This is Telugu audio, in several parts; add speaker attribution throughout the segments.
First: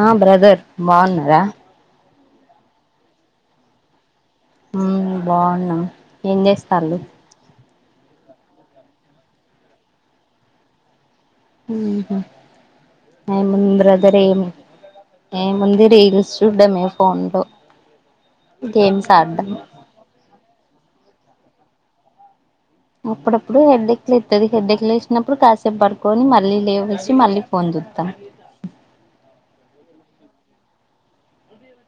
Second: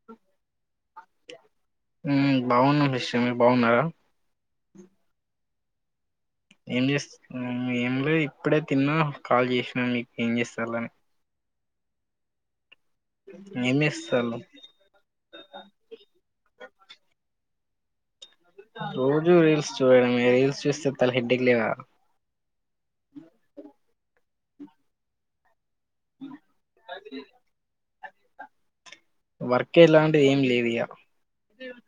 Speaker 1: ఆ బ్రదర్ బాగున్నారా
Speaker 2: హుమ్ బాగున్నం [unintelligible] మీర్ బాగున్నారా
Speaker 1: హ్మ్ బాగున్నా ఏం చేస్తాండు
Speaker 2: అ ఏం లేద్ ఇప్పుడే తిన్నా కాల్ చేసినా మీక్ ఏం చేస్తల్ అని
Speaker 1: హుం హూ ఏ ముంది
Speaker 2: ఏం
Speaker 1: బ్రదర్
Speaker 2: చేస్తాళ్ళు
Speaker 1: ఏమీ ఏ ముంది రీల్స్ చూడ్డమే ఫోన్లో
Speaker 2: రోజు రీల్స్ చూడడమే రీల్స్ చుస్తే తల హెడ్ఏక్ లేదా
Speaker 1: అప్పుడప్పుడు హెడ్డెక్లు ఎస్తది హెడ్డెక్లు వేసినప్పుడు కాస్త పడుకొని మళ్ళీ లేవేసి మళ్ళీ ఫోన్ చూస్తాం
Speaker 2: ఓ ఇలా ఏం లేలీవయా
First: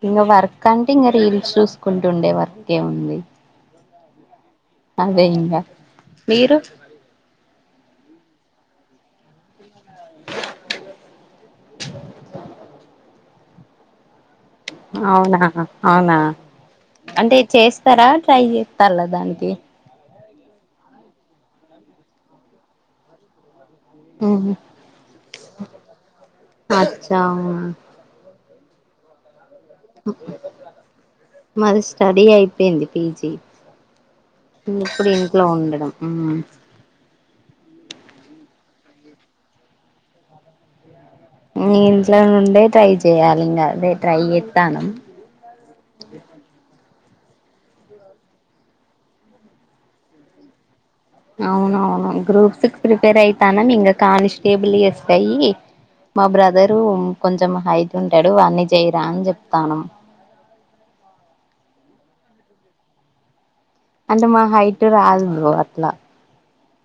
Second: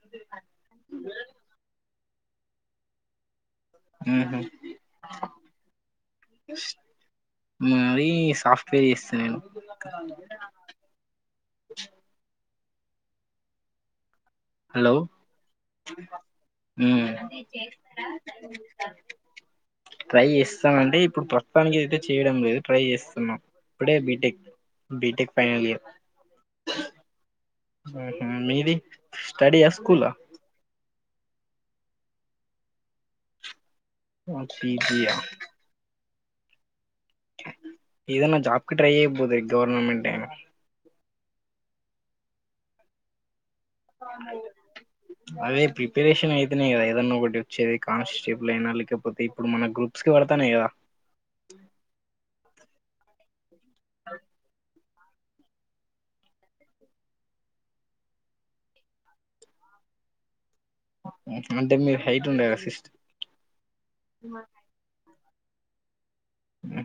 Speaker 1: ఇంగ వర్క్ అంటే ఇంగ రీల్ షూస్ కుంటు ఉండే వర్క్ ఏ ఉంది
Speaker 2: హు హుమ్
Speaker 1: మీరు
Speaker 2: మరి సాఫ్ పే ఇస్తా నేను హలో
Speaker 1: అవునా అవునా
Speaker 2: హ్మ్
Speaker 1: అంటే చేస్తారా ట్రై చేస్తాత్తలా దానికి
Speaker 2: ట్రై చేస్తాం అంటే ఇప్పుడు ప్రస్తుతానికి అయితే చేయడం లేదు ట్రై చేస్తున్నాం ఇప్పుడే బిటెక్
Speaker 1: మ్మ్
Speaker 2: బిటెక్ ఫైనల్ ఇయర్
Speaker 1: అచ్చా అవునా
Speaker 2: హూ హు మీది స్టడియా స్కూల్ ఆ
Speaker 1: మాది స్టడీ అయిపోయింది పీజీ ఇంగ్ ఇప్పుడు
Speaker 2: పీజీయా
Speaker 1: ఇంట్లో ఉండడం హూ
Speaker 2: ఏదన్న జాబ్ కి ట్రై చేయబోద్ ఆ గవర్నమెంట్ ఏం
Speaker 1: నీ ఇంట్ల నుండే ట్రై చెయాలి ఇంగ అదే ట్రై చేత్తానం
Speaker 2: అదే ప్రిపరేషన్ అయితేనే గద ఏదన్న ఒకటి వచ్చేది కాన్స్టేబుల్ అయినా లేకపోతే ఇప్పుడు మన గ్రూప్స్ కి పడతానాయి కదా
Speaker 1: అవునవును గ్రూప్ త్ క్ ప్రిపేర్ అయి తనం ఇంగ కానిస్టేబిల్ ఎస్ అయి మా బ్రదరు కొంచెం హైట్ ఉంటాడు వాన్ని చేయిరా అని చెప్తానం
Speaker 2: హు అంటే మీర్ హైట్ ఉండే రా సిస్ట
Speaker 1: అంటే మా హైట్ రాద్ బ్రో అ అట్లా.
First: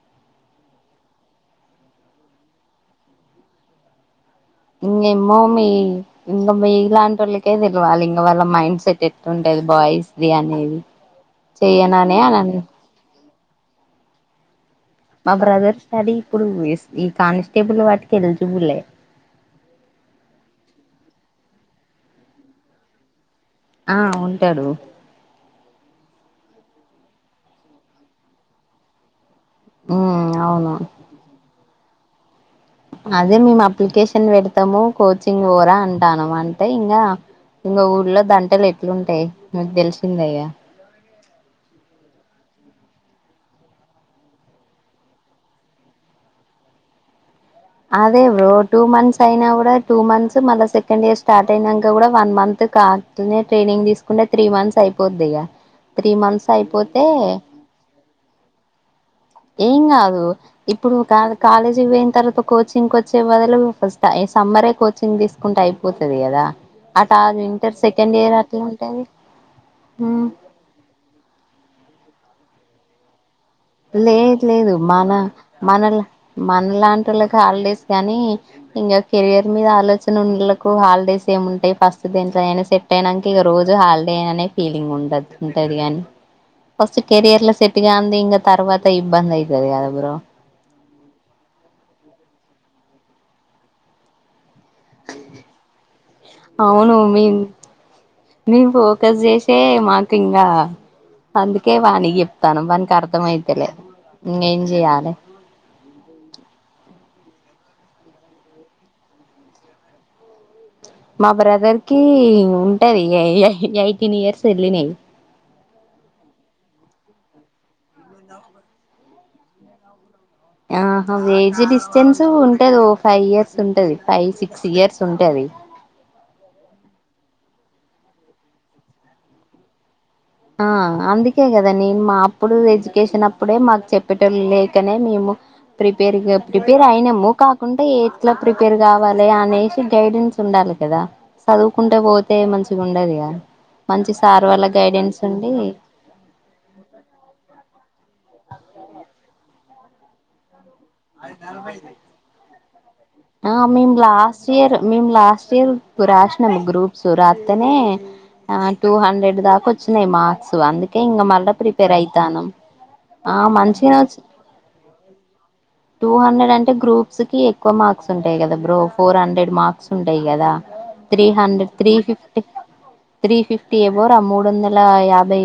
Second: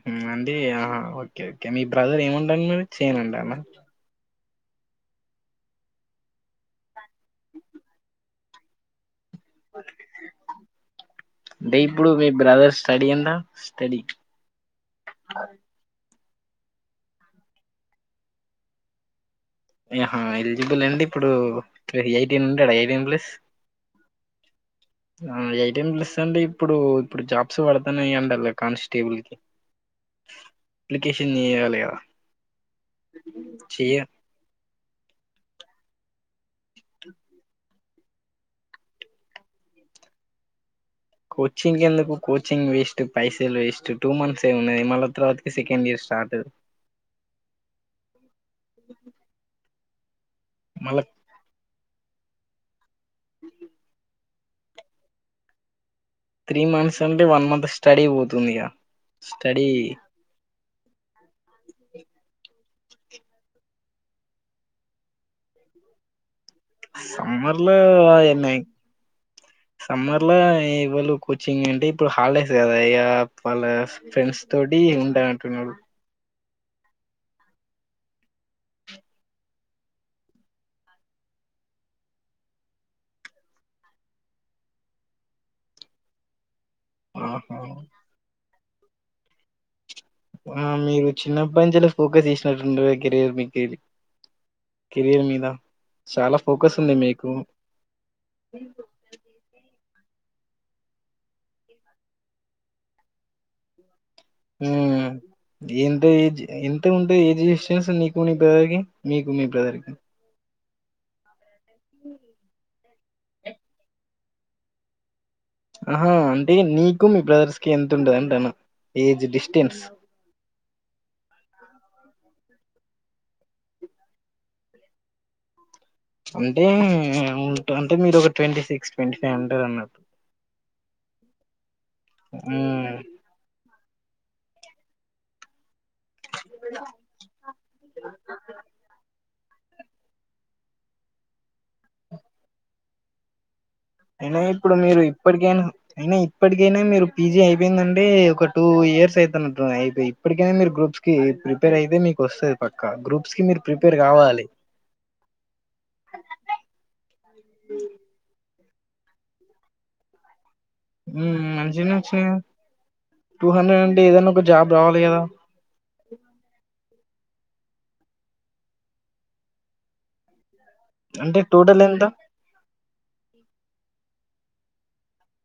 Speaker 2: ఉమ్ అండి. ఓకే ఓకే మీ బ్రదర్ ఏమంటుండు మరి చేయనంటుండా.
Speaker 1: ఇంకా ఏమో మీ ఇంకా మీలాంటి వాళ్ళకే తెలియాలి. ఇంకా వాళ్ళ మైండ్ సెట్ ఎట్. ఉంటది బాయ్స్ది అనేది
Speaker 2: అంటే ఇప్పుడు
Speaker 1: చెయనానే
Speaker 2: మీ
Speaker 1: అన్
Speaker 2: బ్రదర్ స్టడీ ఎంత స్టడీ.
Speaker 1: బ్రదర్ స్టడీ ఇప్పుడు ఈ కానిస్టేబుల్ వాటికి ఎలిజిబులే.
Speaker 2: ఆహ్ ఎలిజిబులే అండి ఇప్పుడు ఎయిటీన్ ఉంటాడా ఎయిటీన్ ప్లస్.
Speaker 1: ఆహ్ ఉంటాడు.
Speaker 2: టెన్ ప్లస్ అండి ఇప్పుడు ఇప్పుడు జాబ్స్ పడుతున్నాయండి కదా కానిస్టేబుల్ కి.
Speaker 1: ఉమ్ అవును
Speaker 2: అప్లికషన్ చేయాలి కదా.
Speaker 1: అదే మేమ్
Speaker 2: చెయ
Speaker 1: అప్లికషన్ పెడ్ త్తము కోచింగ్ పోరా అంటానం, అంటే ఇంగ ఇంగొ ఊళ్లో దంటలు ఎట్లుంటాయి, మీకు తెలిసిందే గా
Speaker 2: కోచింగ్ కి ఎందుకు కోచింగ్ వేష్ పైసలు వేస్ట్ టూ మంత్స్ ఏ ఉన్నాయి. మల్ల తర్వాతకి సెకండ్ ఇయర్ స్టార్ట్.
Speaker 1: అదే బ్రో టూ మంత్స్ అయినా కూడా. టూ మంత్స్ తాత మల్ల
Speaker 2: మళ్ళ
Speaker 1: సెకండ్ ఇయర్ స్టార్ట్ అయినాంక కూడా. వన్ మంత్ కాన్ ఇట్లే ట్రైనింగ్ తీసుకుంటే. త్రీ మంత్స్ అయిపోద్ధిగా.
Speaker 2: త్రీ మంత్స్ అంటే వన్ మంత్ స్టడీ పోతుందిగా.
Speaker 1: ఏం గాదు. ఇప్పుడు కాదు. కాలేజ్ అయిపోయిన తర్వాత కోచింగ్. కోచింగ్ వచ్చే బదులు ఫస్ట్ సమ్మరే కోచింగ్ తీసుకుంటే అయిపోతది కదా. అట
Speaker 2: సమ్మర్
Speaker 1: ఇంటర్
Speaker 2: లో
Speaker 1: సెకండ్ ఇయర్ అట్లా ఉంటది
Speaker 2: సమ్మర్
Speaker 1: హ్మ్
Speaker 2: లో ఇవాళు కోచింగ్ ఏంటి ఇప్పుడు హాలిడేస్. దయప్. వాళ్ళ
Speaker 1: లేదు
Speaker 2: ఫ్రెండ్స్
Speaker 1: లేదు
Speaker 2: తోటి ఉండనంటున్నాడు.
Speaker 1: మన లాంటి ఒళ్ళాకి హాలిడేస్ కానీ ఇంకా కెరియర్ మీద ఆలోచన ఉండలకు హాలిడేస్ ఏమింటాయి ఫస్ట్ దేంట్లోమైనా సెట్ అయనాక ఇక రోజు హాలిడే అనే ఫీలింగ్ ఉంటది ఉంటది గాని. ఫస్ట్ కెరియర్ లో
Speaker 2: ఆహా
Speaker 1: సెట్గానిది ఇంకా తర్వాత ఇబ్బంది అయితది కదా. నువ్వేరా.
Speaker 2: ఆహ్ మీరు చిన్నప్పంచి కెల్లీ ఫోకస్ చేసినట్టుండర్ కెరీయర్ మీది కెళ్ళి. ఉంది
Speaker 1: అవును మీ
Speaker 2: మీకు
Speaker 1: మీ ఫోకస్ చేసే మాకు. ఆహ్ అందుకే వానికీ చెప్తానా వానికి అర్థ అయితలేదు.
Speaker 2: హ్మ్ ఎంత ఎంత ఉండ్ ఏ ఏజ్ డిస్టెన్స్ నీకు మీ బ్రదర్ కి మీకు మీ బ్రదర్ కి
Speaker 1: మా బ్రదర్ ఫ్రెండ్స్ కి మో ట్ట ఎయి ఎయిటీన్ ఇయర్స్ ఎల్లినయ్
Speaker 2: ఆహా అంటే నీకు మీ బ్రదర్స్ కి ఎంత ఉంటది అంటున్న ఏజ్ డిస్టెన్స్
Speaker 1: ఆహా ఏజ్ డిస్టెన్స్ ఉంటది ఓ ఫైవ్ ఇయర్స్ ఉంటది. ఫైవ్ సిక్స్ ఇయర్స్ ఉంటది.
Speaker 2: అంటే అంటే మీరు ఒక ట్వంటీ సిక్స్ ట్వంటీ ఫైవ్ అంటారు అన్నట్టు
Speaker 1: ఆహ్ అందుకేగదా. రాని మా అప్పుడు
Speaker 2: మ్మ్
Speaker 1: ఎడ్యుకేషన్ అప్పుడే మాకు చెప్పటోలు లేకనే మేము. ప్రిపేర్ గా ప్రిపేర్ అయినాము కాకుంటే ఎయిత్ లా ప్రిపేర్ కావాలి అనే మంచి గైడెన్స్ ఉండాలి కదా చదువుకుంటే పోతే మంచిగా ఉండదుగా మంచి
Speaker 2: అయినా
Speaker 1: సార్ వాళ్ళ
Speaker 2: ఇప్పుడు మీరు
Speaker 1: గైడెన్స్ ఉండి
Speaker 2: ఇప్పటికైనా అయినా ఇప్పటికైనా మీరు పీజీ అయిపోయిందంటే ఒక టూ ఇయర్స్ అయిత నట్టునాయి అయిపోయి ఇప్పటికైనా మీరు గ్రూప్ గ్రూప్స్ కి
Speaker 1: ఆ
Speaker 2: మీరు
Speaker 1: మేము
Speaker 2: ప్రిపేర్ కావాలి
Speaker 1: లాస్ట్ ఇయర్ మేము లాస్ట్ ఇయర్ రాసినాము గ్రూప్స్ రాస్తానే ఆ టూ హండ్రెడ్ దాకా వచ్చినాయి మార్క్ స్ అందుకే ఇంగ
Speaker 2: మ్మ్
Speaker 1: మళ్ళీ
Speaker 2: మంచిగానే
Speaker 1: ప్రిపేర్
Speaker 2: వచ్చినాయి
Speaker 1: అయితాన ఆ
Speaker 2: టూ హండ్రెడ్
Speaker 1: మంచి గానే
Speaker 2: అంటే
Speaker 1: వచ్
Speaker 2: ఏదైనా ఒక జాబ్ రావాలి కదా
Speaker 1: టూ హండ్రెడ్ అంటే గ్రూప్ స్ కి ఎక్కువ మార్స్ ఉంటాయి కదా బ్రో ఫోర్ హండ్రెడ్ మార్క్స్ ఉంటాయి కదా త్రీ
Speaker 2: అంటే
Speaker 1: హండ్రెడ్
Speaker 2: టోటల్
Speaker 1: త్రీ
Speaker 2: ఎంత
Speaker 1: ఫిఫ్టీ త్రీ ఫిఫ్టీ అబోవ్ రోరా మూడు వందల యాభై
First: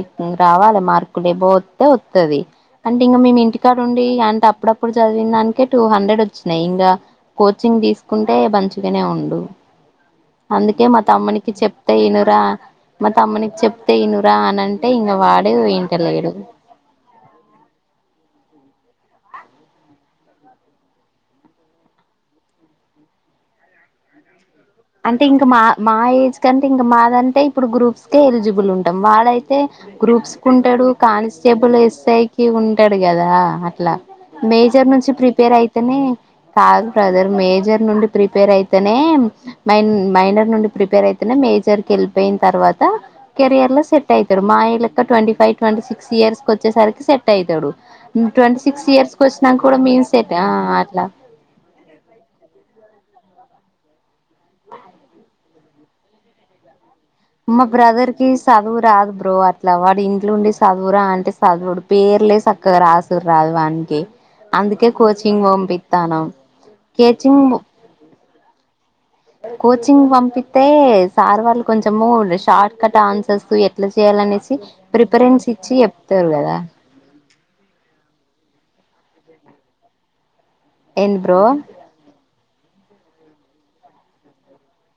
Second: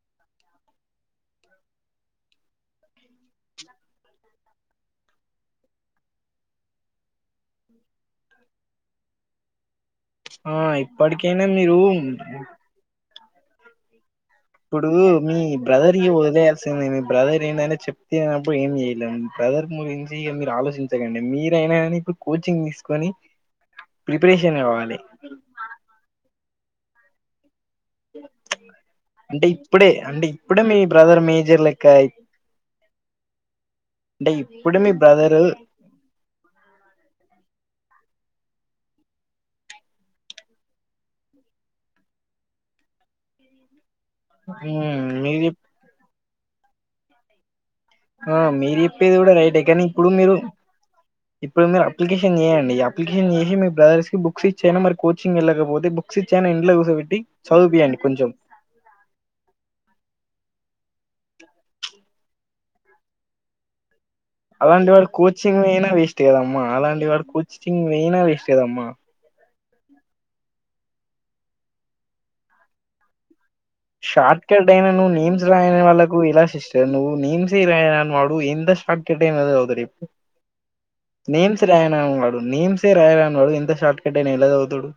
Speaker 1: రావాలి మార్కులువో వస్తే వస్తుంది అంటే ఇంకా మేము ఇంటికాడ ఉండి అంటే అప్పుడప్పుడు ఇప్పుడు చదివిన దానికే టూ హండ్రెడ్ వచ్చినాయి ఇంకా కోచింగ్ తీసుకుంటే మంచుగానే ఉండు
Speaker 2: ఆ
Speaker 1: అందుకే మా
Speaker 2: ఇప్పటికైనా
Speaker 1: తమ్మునికి
Speaker 2: మీరు
Speaker 1: చెప్తే ఈనురా మా తమ్మునికి చెప్తే ఇన్ వు
Speaker 2: ఇప్పుడు మీ బ్రదర్కి వదిలేయాల్సింది మీ బ్రదర్ ఏందైనా చెప్తే అప్ ప్పుడు ఏం చేయలే బ్రదర్ గురించి మీరు ఆలోచించకండి మీరైనా కానీ ఇప్పుడు కోచింగ్ తీసుకని ప్రిపరేషన్ కావాలి
Speaker 1: అంటే ఇంకా మా మా ఏజ్ ఎకంటే ఇంక మాదంటే ఇప్పుడు గ్రూప్స్ కి ఎలిజిబుల్ ఉంటాం
Speaker 2: అంటే
Speaker 1: వాడైతే
Speaker 2: ఇప్పుడే అంటే
Speaker 1: గ్రూప్స్ కు
Speaker 2: ఇప్పుడే మీ
Speaker 1: ఉంటాడు
Speaker 2: బ్రదర్ మేజర్
Speaker 1: కానిస్టేబుల్
Speaker 2: లెక్క
Speaker 1: ఎస్ఐ కు ఉంటాడు కదా. అట్లా
Speaker 2: అంటే ఇప్పుడు
Speaker 1: మేజర్
Speaker 2: మీ
Speaker 1: నుంచి
Speaker 2: బ్రదరు
Speaker 1: ప్రిపేర్ అయితేనే కాదు బ్రదర్ మేజర్ నుండి ప్రిపేర్ అయితనే మైన్ మైనర్ నుండి ప్రిపేర్ అయితేనే మేజర్ కి వెళ్ళిపోయిన తర్వాత కెరియర్ లో సెట్ యితారు మా
Speaker 2: మ్మ్
Speaker 1: ఇల్లేఖ ట్వంటీ
Speaker 2: మీరు
Speaker 1: ఫైవ్
Speaker 2: చెప్
Speaker 1: ట్వంటీ సిక్స్ ఇయర్స్ కొచ్చే సరకి సేట్ అయితడు
Speaker 2: ఆ మీరు చెప్పేది కూడ రైటె కనీ
Speaker 1: మేము
Speaker 2: ఇప్పుడు మీరు
Speaker 1: సెట్ ఆ అట్లా
Speaker 2: ఇప్పుడు మీరు అప్లికేషన్ చేయండి అప్లికేషన్ మీ మీ బ్రదర్స్ కి బుక్ [unintelligible] మరి కోచింగ్ ఎలాగ ఊర్నే బుక్స్ ఇచ్చి ఆన్ ఇంట్లో కూసోబెట్
Speaker 1: మా బ్రదర్ కి చదువు రాదు బ్రో అట్ల వాడు ఇంట్లో ఉండి స సదువురా అంటే సదువుడు పేర్లే చక్కగ రాసురు రాదు వంకీ
Speaker 2: అలాంటి వాడు కోచింగ్ అయినా వేస్ట్ కదమ్మా అలాంటి వాడు
Speaker 1: కేచింగ్
Speaker 2: కోచింగ్ వయినా వేస్ట్ గదమ్మా
Speaker 1: కోచింగ్ పంపిస్తతే సార్ వాళ్ళు కొంచము షార్ట్ కట్ ఆన్సర్స్ ఎట్లా
Speaker 2: షార్ట్
Speaker 1: చేయాలనేసి
Speaker 2: కట్ [unintelligible] మీమ్స్
Speaker 1: ప్రిఫరెన్స్ ఇచ్చి
Speaker 2: రాయని వాళ్ళకు
Speaker 1: చెప్తారు
Speaker 2: ఇలా
Speaker 1: కదా
Speaker 2: సిస్టర్ నువ్వు మీమ్స్ రాయ నువ్ ఎంత షార్ కట్ ఆయన చదువుతడు ఇవ్వు
Speaker 1: ఏంది బ్రో
Speaker 2: నేమ్స్ రాయణ వుంగడు నేమ్సే రాయ రానున్నాడు ఎంత షార్ట్కట్ అయిన ఎల చదువుతడు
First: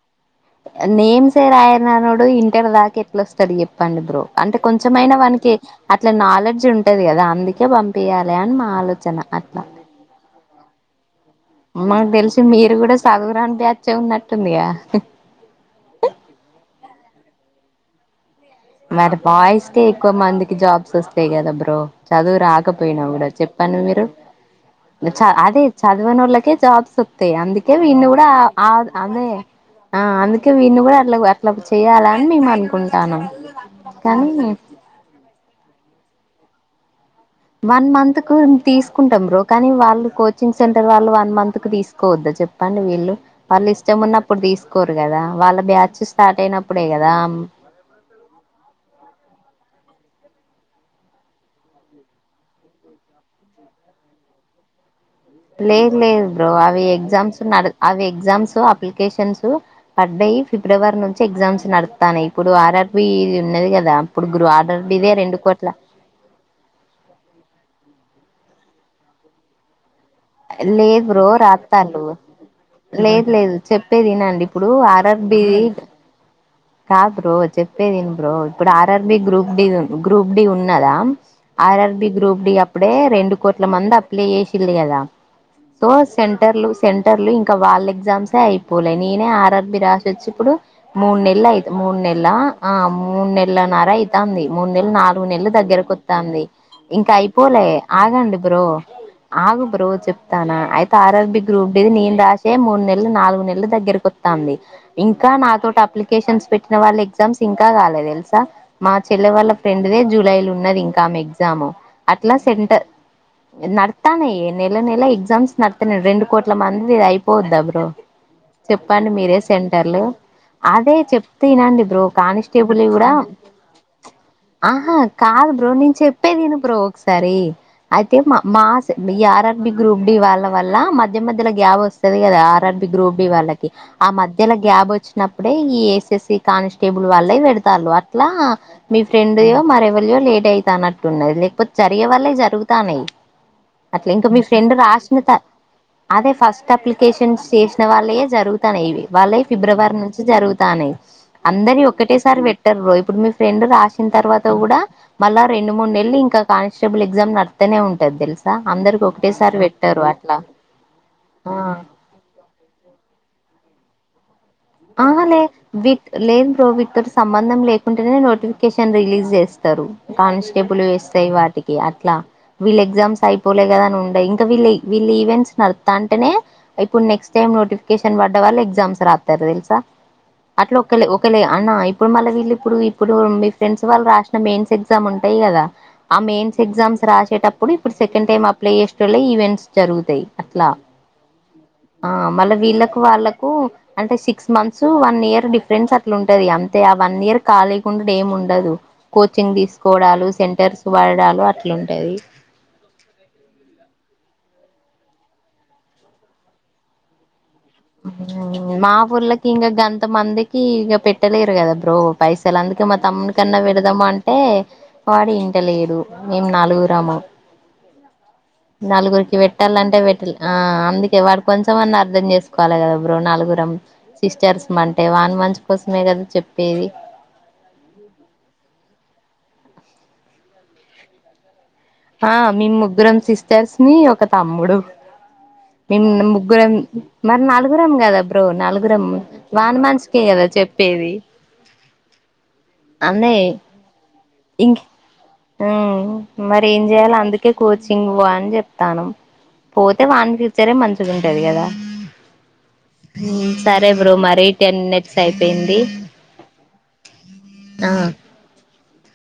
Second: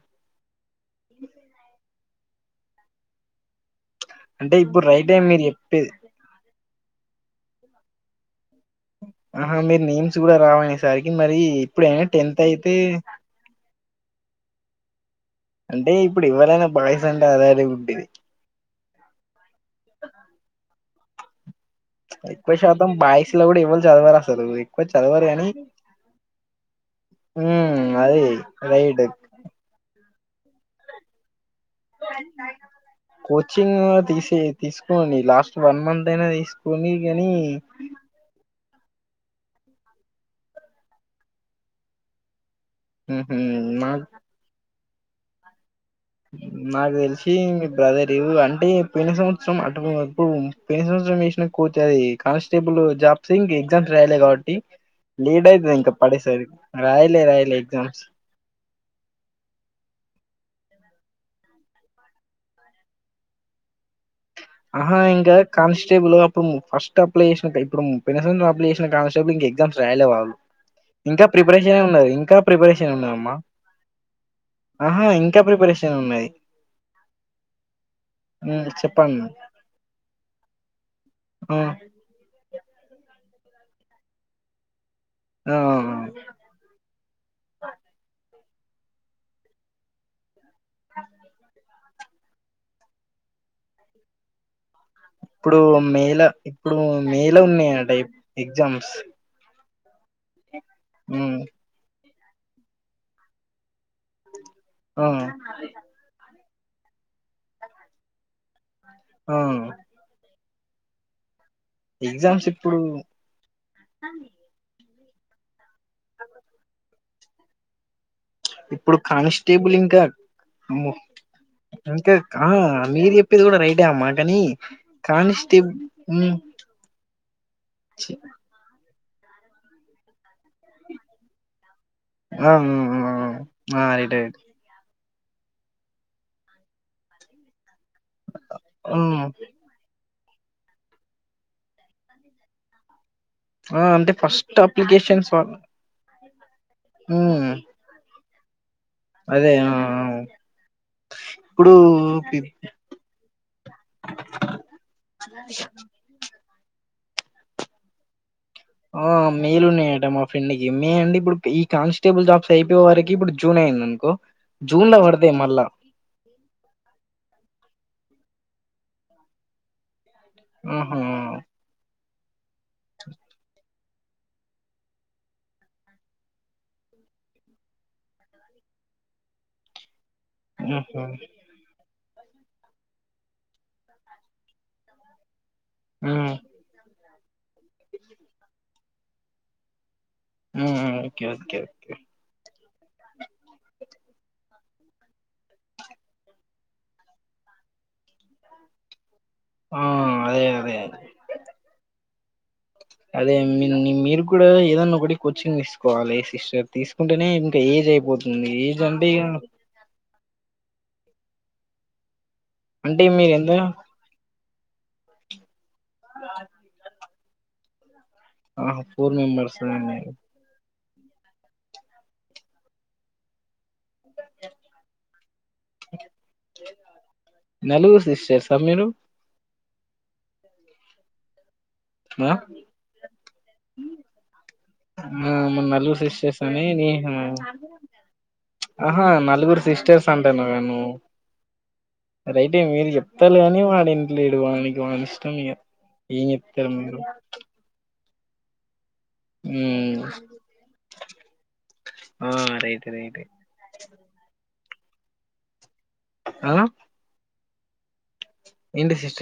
Speaker 1: నేమ్స్ ఎ రాయననోడ్ ఇంటర్ దాక ఎట్లొస్తాడ్ చెప్ చెప్పండి బ్రో అంటే
Speaker 2: ఇప్పుడు రైట్
Speaker 1: కొంచెమైనా
Speaker 2: టైం మీరు
Speaker 1: వానికి
Speaker 2: చెప్పేది
Speaker 1: అట్ల నాలెడ్జ్ ఉంటది కదా అంది చే పంపియాలి అన్ మా ఆలోచన
Speaker 2: ఆహా
Speaker 1: అట్లా
Speaker 2: మీరు నేమ్స్ కూడ రావణీ సరి
Speaker 1: మాకు తెలిసి మీరు కూడ సదువురాని బ్యాచే ఉన్నట్టుందిగ
Speaker 2: ఇంటర్ లో అలానే ఉండేది
Speaker 1: మరి బాయ్స్ కే ఎక్కువ మందికి జాబ్స్ వస్తయి కద బ్రో చదువు
Speaker 2: ఎక్కువ శాతం
Speaker 1: రాకపోయిన కూడ
Speaker 2: బాయ్స్ లో కూడా
Speaker 1: చెప్పండి
Speaker 2: ఎవరు
Speaker 1: మీరు
Speaker 2: చదవరు అసలు ఎక్కువ చదవరు
Speaker 1: చ
Speaker 2: కానీ
Speaker 1: అదే చదువనోళ్ళకే జాబ్స్ వత్తయి అందుకే
Speaker 2: ఉమ్,
Speaker 1: వీన్న
Speaker 2: అదే
Speaker 1: కూడా
Speaker 2: రైట్
Speaker 1: అదే ఆ అందూకే విన్నీ కూడ అట్ల ఇలా చేయ్యాలని మేం అనుకుంటున్నాం
Speaker 2: చింగ్ తీసి తీసుకోని లాస్ట్ వన్ మంత్ అయిన తీసుకొని కానీ
Speaker 1: వన్ మంత్ కు తీసుకుంటాం బ్రో కానీ వాళ్ళు కోచింగ్ సెంటర్ వాళ్ళు వన్ మంత్ కు తీసుకోవద్ద చెప్ చెప్పండి వీళ్ళు
Speaker 2: మ్మ్హ్మ్.
Speaker 1: వాళ్ళు
Speaker 2: నాకు
Speaker 1: ఇష్టంమున్నప్పుడు తీస్ కోరు కద వాళ్ళ బ్యా
Speaker 2: నాకు తెలిసి మీ బ్రదర్ ఇ అంటే పోయిన సంవత్సరం అటు ఇప్పుడు పోయిన సంవత్సరం ఏసిన కోచ్ అది కానిస్టేబుల్ జాబ్స్ ఇం ఎగ్జామ్స్ రాయల కాబట్టి లేట్ అవుతుంది ఇంకా
Speaker 1: లేదు లేదు
Speaker 2: పడేసరి
Speaker 1: బ్రో అవి
Speaker 2: రాయలే
Speaker 1: ఎగ్జామ్స్
Speaker 2: రాయలే ఎగ్జామ్స్
Speaker 1: అవి ఎగ్జామ్స్ అప్లికేషన్స్ పడ్డయి ఫిబ్రవరి నుంచి ఎగ్జామ్స్ నడుత్తాన్నై ఇప్పుడు ఆర్ఆర్బి ఇది ఉన్నది కదా ఇప్పుడు గ్రూ
Speaker 2: ఆహా
Speaker 1: ఆర్ఆర్బిదే
Speaker 2: ఇంకా
Speaker 1: రెండు కోట్ల
Speaker 2: కానిస్టేబుల్ అప్పుడు ఫస్ట్ అప్లయ్ చేసినట్టే ఇప్పుడు పోయిన సంవత్సరం నువ్ అప్లయ్ చేసినట్ [unintelligible]
Speaker 1: లే బ్రో రాత్తంలు
Speaker 2: ఉన్నది ఇంకా ప్రిపరేషన్
Speaker 1: లేదు
Speaker 2: ఉన్నదమ్మా
Speaker 1: లేదు చెప్పేది ఇనండి ఇప్పుడు
Speaker 2: ఆహా ఇంకా
Speaker 1: ఆర్ఆర్బి
Speaker 2: ప్రిపరేషన్ ఉన్నది
Speaker 1: కాదు బ్రో చెప్పేది విను బ్రో
Speaker 2: ఉమ్,
Speaker 1: ఇప్పుడు ఆర్ఆర్బి
Speaker 2: చెప్పండి
Speaker 1: గ్రూప్ డి గ్రూప్ డి ఉం కదా
Speaker 2: ఆ
Speaker 1: ఆర్ఆర్బి గ్రూప్ డి అప్ ఇప్పుడే రెండు కోట్ల మంది అప్లై చేసింది కద
Speaker 2: ఆ
Speaker 1: సో సెంటర్లు సెంటర్లు ఇంక వాళ్ళ ఎగ్జామ్స్ అయిపోలే నేనే ఆరర్బి రాసి వచ్చి ఇప్పుడు మూడు నెల అయి మూడు నెల ఆ మూడు నెలన్నర ఐతంది మూడు నెలల్ నాలుగు నువ్నెల్లు
Speaker 2: ఇప్పుడు మేల
Speaker 1: దగ్గరకొతాంది
Speaker 2: ఇప్పుడు
Speaker 1: ఇంకా
Speaker 2: మేల
Speaker 1: అయిపోలే
Speaker 2: ఉన్నాయట
Speaker 1: ఆగండి బ్రో
Speaker 2: ఎగ్జామ్స్
Speaker 1: ఆగు రోజ్ చెప్ తన అయితే ఆర్ ఆర్ బి గ్రూప్ డిది నేను సేమ్ మూడ్ నెల్లు నాలుగు నెల్లు దగ్గరకొత్తాంది.
Speaker 2: ఆ
Speaker 1: ఇంకా నాతోట్ అప్లికేషన్స్ పెట్ [unintelligible] ఎగ్జామ్స్ ఇంకా రాలే తెల్సా మా చెల్ల
Speaker 2: ఆ
Speaker 1: వాళ్ళ ఫ్రెండ్దే జులైలు ఉన్నది ఇంకా ఎగ్ గ్జాము అట్ల
Speaker 2: ఎగ్జామ్స్ ఇప్పుడు
Speaker 1: సెంటర్ నడుత్తనయే నెల నెల ఎగ్జామ్స్ నడ్ రెండు కోట్ల మంది అయి పోద్ద బ్రో
Speaker 2: ఇప్పుడు
Speaker 1: చెప్పండి మీరే
Speaker 2: కానిస్టేబుల్ ఇంకా
Speaker 1: సెంటర్లు
Speaker 2: అమ్మో,
Speaker 1: అదే చెప్తే ఇనండి బ్రో
Speaker 2: ఇంకా ఆ
Speaker 1: కానిస్టేబులీ గుడా
Speaker 2: మీరు చెప్పేది కూడా రైటే అమ్మా కానీ
Speaker 1: ఆహా కాదు బ్రో
Speaker 2: కానిస్టేబు
Speaker 1: నేన్ చెప్పేది ఇను బ్రో ఒకసారి అయితే మా మా బి ఆర్ఆర్బి గ్రూప్ డి వాళ్ళ వల్ల మధ్య మధ్యల గ్యాప్ వస్ స్తది కదా
Speaker 2: ఆ
Speaker 1: ఆర్ఆర్బి గ్రూప్ బి వాళ్ళకి ఆ
Speaker 2: రైట్ రైట్
Speaker 1: మధ్యల గ్యాబ్ వచ్ న్నప్పుడే ఈ ఎస్ ఎస్ సి కానిస్టేబుల్ వాళ్ళయి పెడ్ తాన్లు. అట్లా మీ ఫ్రెండ్య మరెవర గా లేట్ అయితానట్టున్నయి లేక్పోతే జరిగే వాళ్లే జరుగుతాన్నయి.
Speaker 2: ఆ అంటే ఫస్టఫ్ ఎడ్యుకేషన్స్
Speaker 1: త అదే ఫస్ట్ అప్లికేషన్స్ చేసిన వాళ్ళే జరుగురి ఇ వాళ్ళవి
Speaker 2: అదే ఆ
Speaker 1: ఫిబ్రవరి నుంచి జరుగుతానయి,
Speaker 2: ఇప్పుడు
Speaker 1: అందరి
Speaker 2: పి-
Speaker 1: ఒకటేసారి పెట్టరు ఇప్పుడు మీ ఫ్రెండ్ రాసిన తర్వాత కూడా, మళ్ళా రెండు మూడు నెలలు ఇంకా కానిస్టబల్ ఎగ్జామ్ నడుతనే ఉంటుది తెలుసు అందరికి
Speaker 2: ఆ మేలు
Speaker 1: పెట్టారు
Speaker 2: ఉన్నాయట మా
Speaker 1: అట్లా
Speaker 2: ఫ్రెం కి మే అండి ఇప్పుడు ఈ
Speaker 1: ఆ
Speaker 2: కానిస్టేబుల్ జాబ్స్ అయిపోయ వారికి ఇప్పుడు జూన్ అయి్యంది అన్కో
Speaker 1: ఆ లే విట్ లేన్ బ్రో వీట్ సంబంధం లేకుంటనే నోటిఫికేషన్ రిలీజ్ చేస్తరు. కానిస్టేబుల్
Speaker 2: ఆహా
Speaker 1: ఏస్తాయి వాటికి అట్లా వీళ్ళ ఎ్జమ్స్ అయిపోలే కదాని ఉ ఇంకా వీళ్ళ వీళ్ళ ఈవెంట్స్ నడస్తా అంటేనే ఇప్పుడు నెక్స్ట్ టైమ్ నోటిఫికేషన్ పడ్డ వాళ్ళ ఎగ్జామ్స్ రా తెరదల్సా అట్లా ఒక
Speaker 2: ఆహా
Speaker 1: ఒకేలే అన్నా ఇప్పుడు మళ్ళీళ్ళ ఇప్పుడు ఇప్పుడు మీ ఫ్రెండ్స్ వాళు రాసిన మెయిన్స్ ఎ్మ్ ఉంటాయి కదా ఆ
Speaker 2: ఉమ్
Speaker 1: మెన్స్ ఎగ్జామ్స్ రా వేటప్పు సెండ్ అలై చేసేటళ్ ఈవెంట్స్ జరుగుంది అట్లా
Speaker 2: ఉమ్ ఓకే ఓకే ఓకే
Speaker 1: ఆ మల వీళ్ళలకు వాళ్ళలకు అంటే six months one year difference అట్లాంటది అంతే ఆ వన్ ఇయర్ కాలీకుండా ఏమి ఉండదు కోచింగ్
Speaker 2: ఆ
Speaker 1: తీసుకోవడాలు
Speaker 2: అదే అదే
Speaker 1: సెంటర్స్ వాడలు అట్లాంటుది
Speaker 2: అదే నిమ్ మీరు కూడా ఏదన్నా ఒకటి కోచింగ్ తీసుకోవాలి సిస్టర్ తీసుకుంటేనే ఇంకా ఏజ్ అయిపోతుంది
Speaker 1: మ్
Speaker 2: ఏజ్ అంటే ఇగ
Speaker 1: మాపుూర్లకి ఇకా గం కొంత మందికి ఇక పెట్టలేరు కదా బ్రో పైసలు అందుకే మా
Speaker 2: అంటే మీరు
Speaker 1: తమ్ముని
Speaker 2: ఎంత
Speaker 1: కన్నా విడదాం అంటే వాడి తెలిడు మేం నాలుగురాము
Speaker 2: ఫోర్
Speaker 1: నలుగురికి
Speaker 2: మెంబర్స్
Speaker 1: పెట్టాలంటే
Speaker 2: అన్నారు,
Speaker 1: పెట్టాల ఆ అందుకే వాడు కొంచెం అని అర్థం చేస్ కలి కదా బ్రో నలుగురం సిస్టర్స్ అంటే వాని మంచి కోసమే కదా చెప్పేది
Speaker 2: నలుగురు సిస్టర్సా మీరు
Speaker 1: ఆ మేం ముగ్గురం సిస్టర్స్ మీ ఒక తమ్ముడు
Speaker 2: ఆ, మన నలుగురు
Speaker 1: మ
Speaker 2: సిస్టర్స్ అని
Speaker 1: ముగ్గురం
Speaker 2: నే
Speaker 1: మరి నలుగురం కదా బ్రో నలుగురం
Speaker 2: ఆహా నలుగురు
Speaker 1: వాన మంచి
Speaker 2: సిస్టర్స్
Speaker 1: కే
Speaker 2: అంటాను
Speaker 1: కదా
Speaker 2: నేను
Speaker 1: చెప్పేది
Speaker 2: రైటే మీరు
Speaker 1: అన్ని
Speaker 2: చెప్తారు కాని వాడు ఇంటలేడు వానికి వాని ఇష్టం ఇగ ఎం చెప్
Speaker 1: ఏం చేయాలి అందుకే కోచ్ సింగువని చెప్ప తానా
Speaker 2: ఉమ్
Speaker 1: పోతే వాని ఫచరే మంచిదింటది కదా
Speaker 2: ఆ రైట్ రైట్
Speaker 1: సరే బ్రో మరి టెన్ మినిట్స్ అయిపోయింది
Speaker 2: ఆ
Speaker 1: ఆ
Speaker 2: ఎంటిద్ సిస్టర్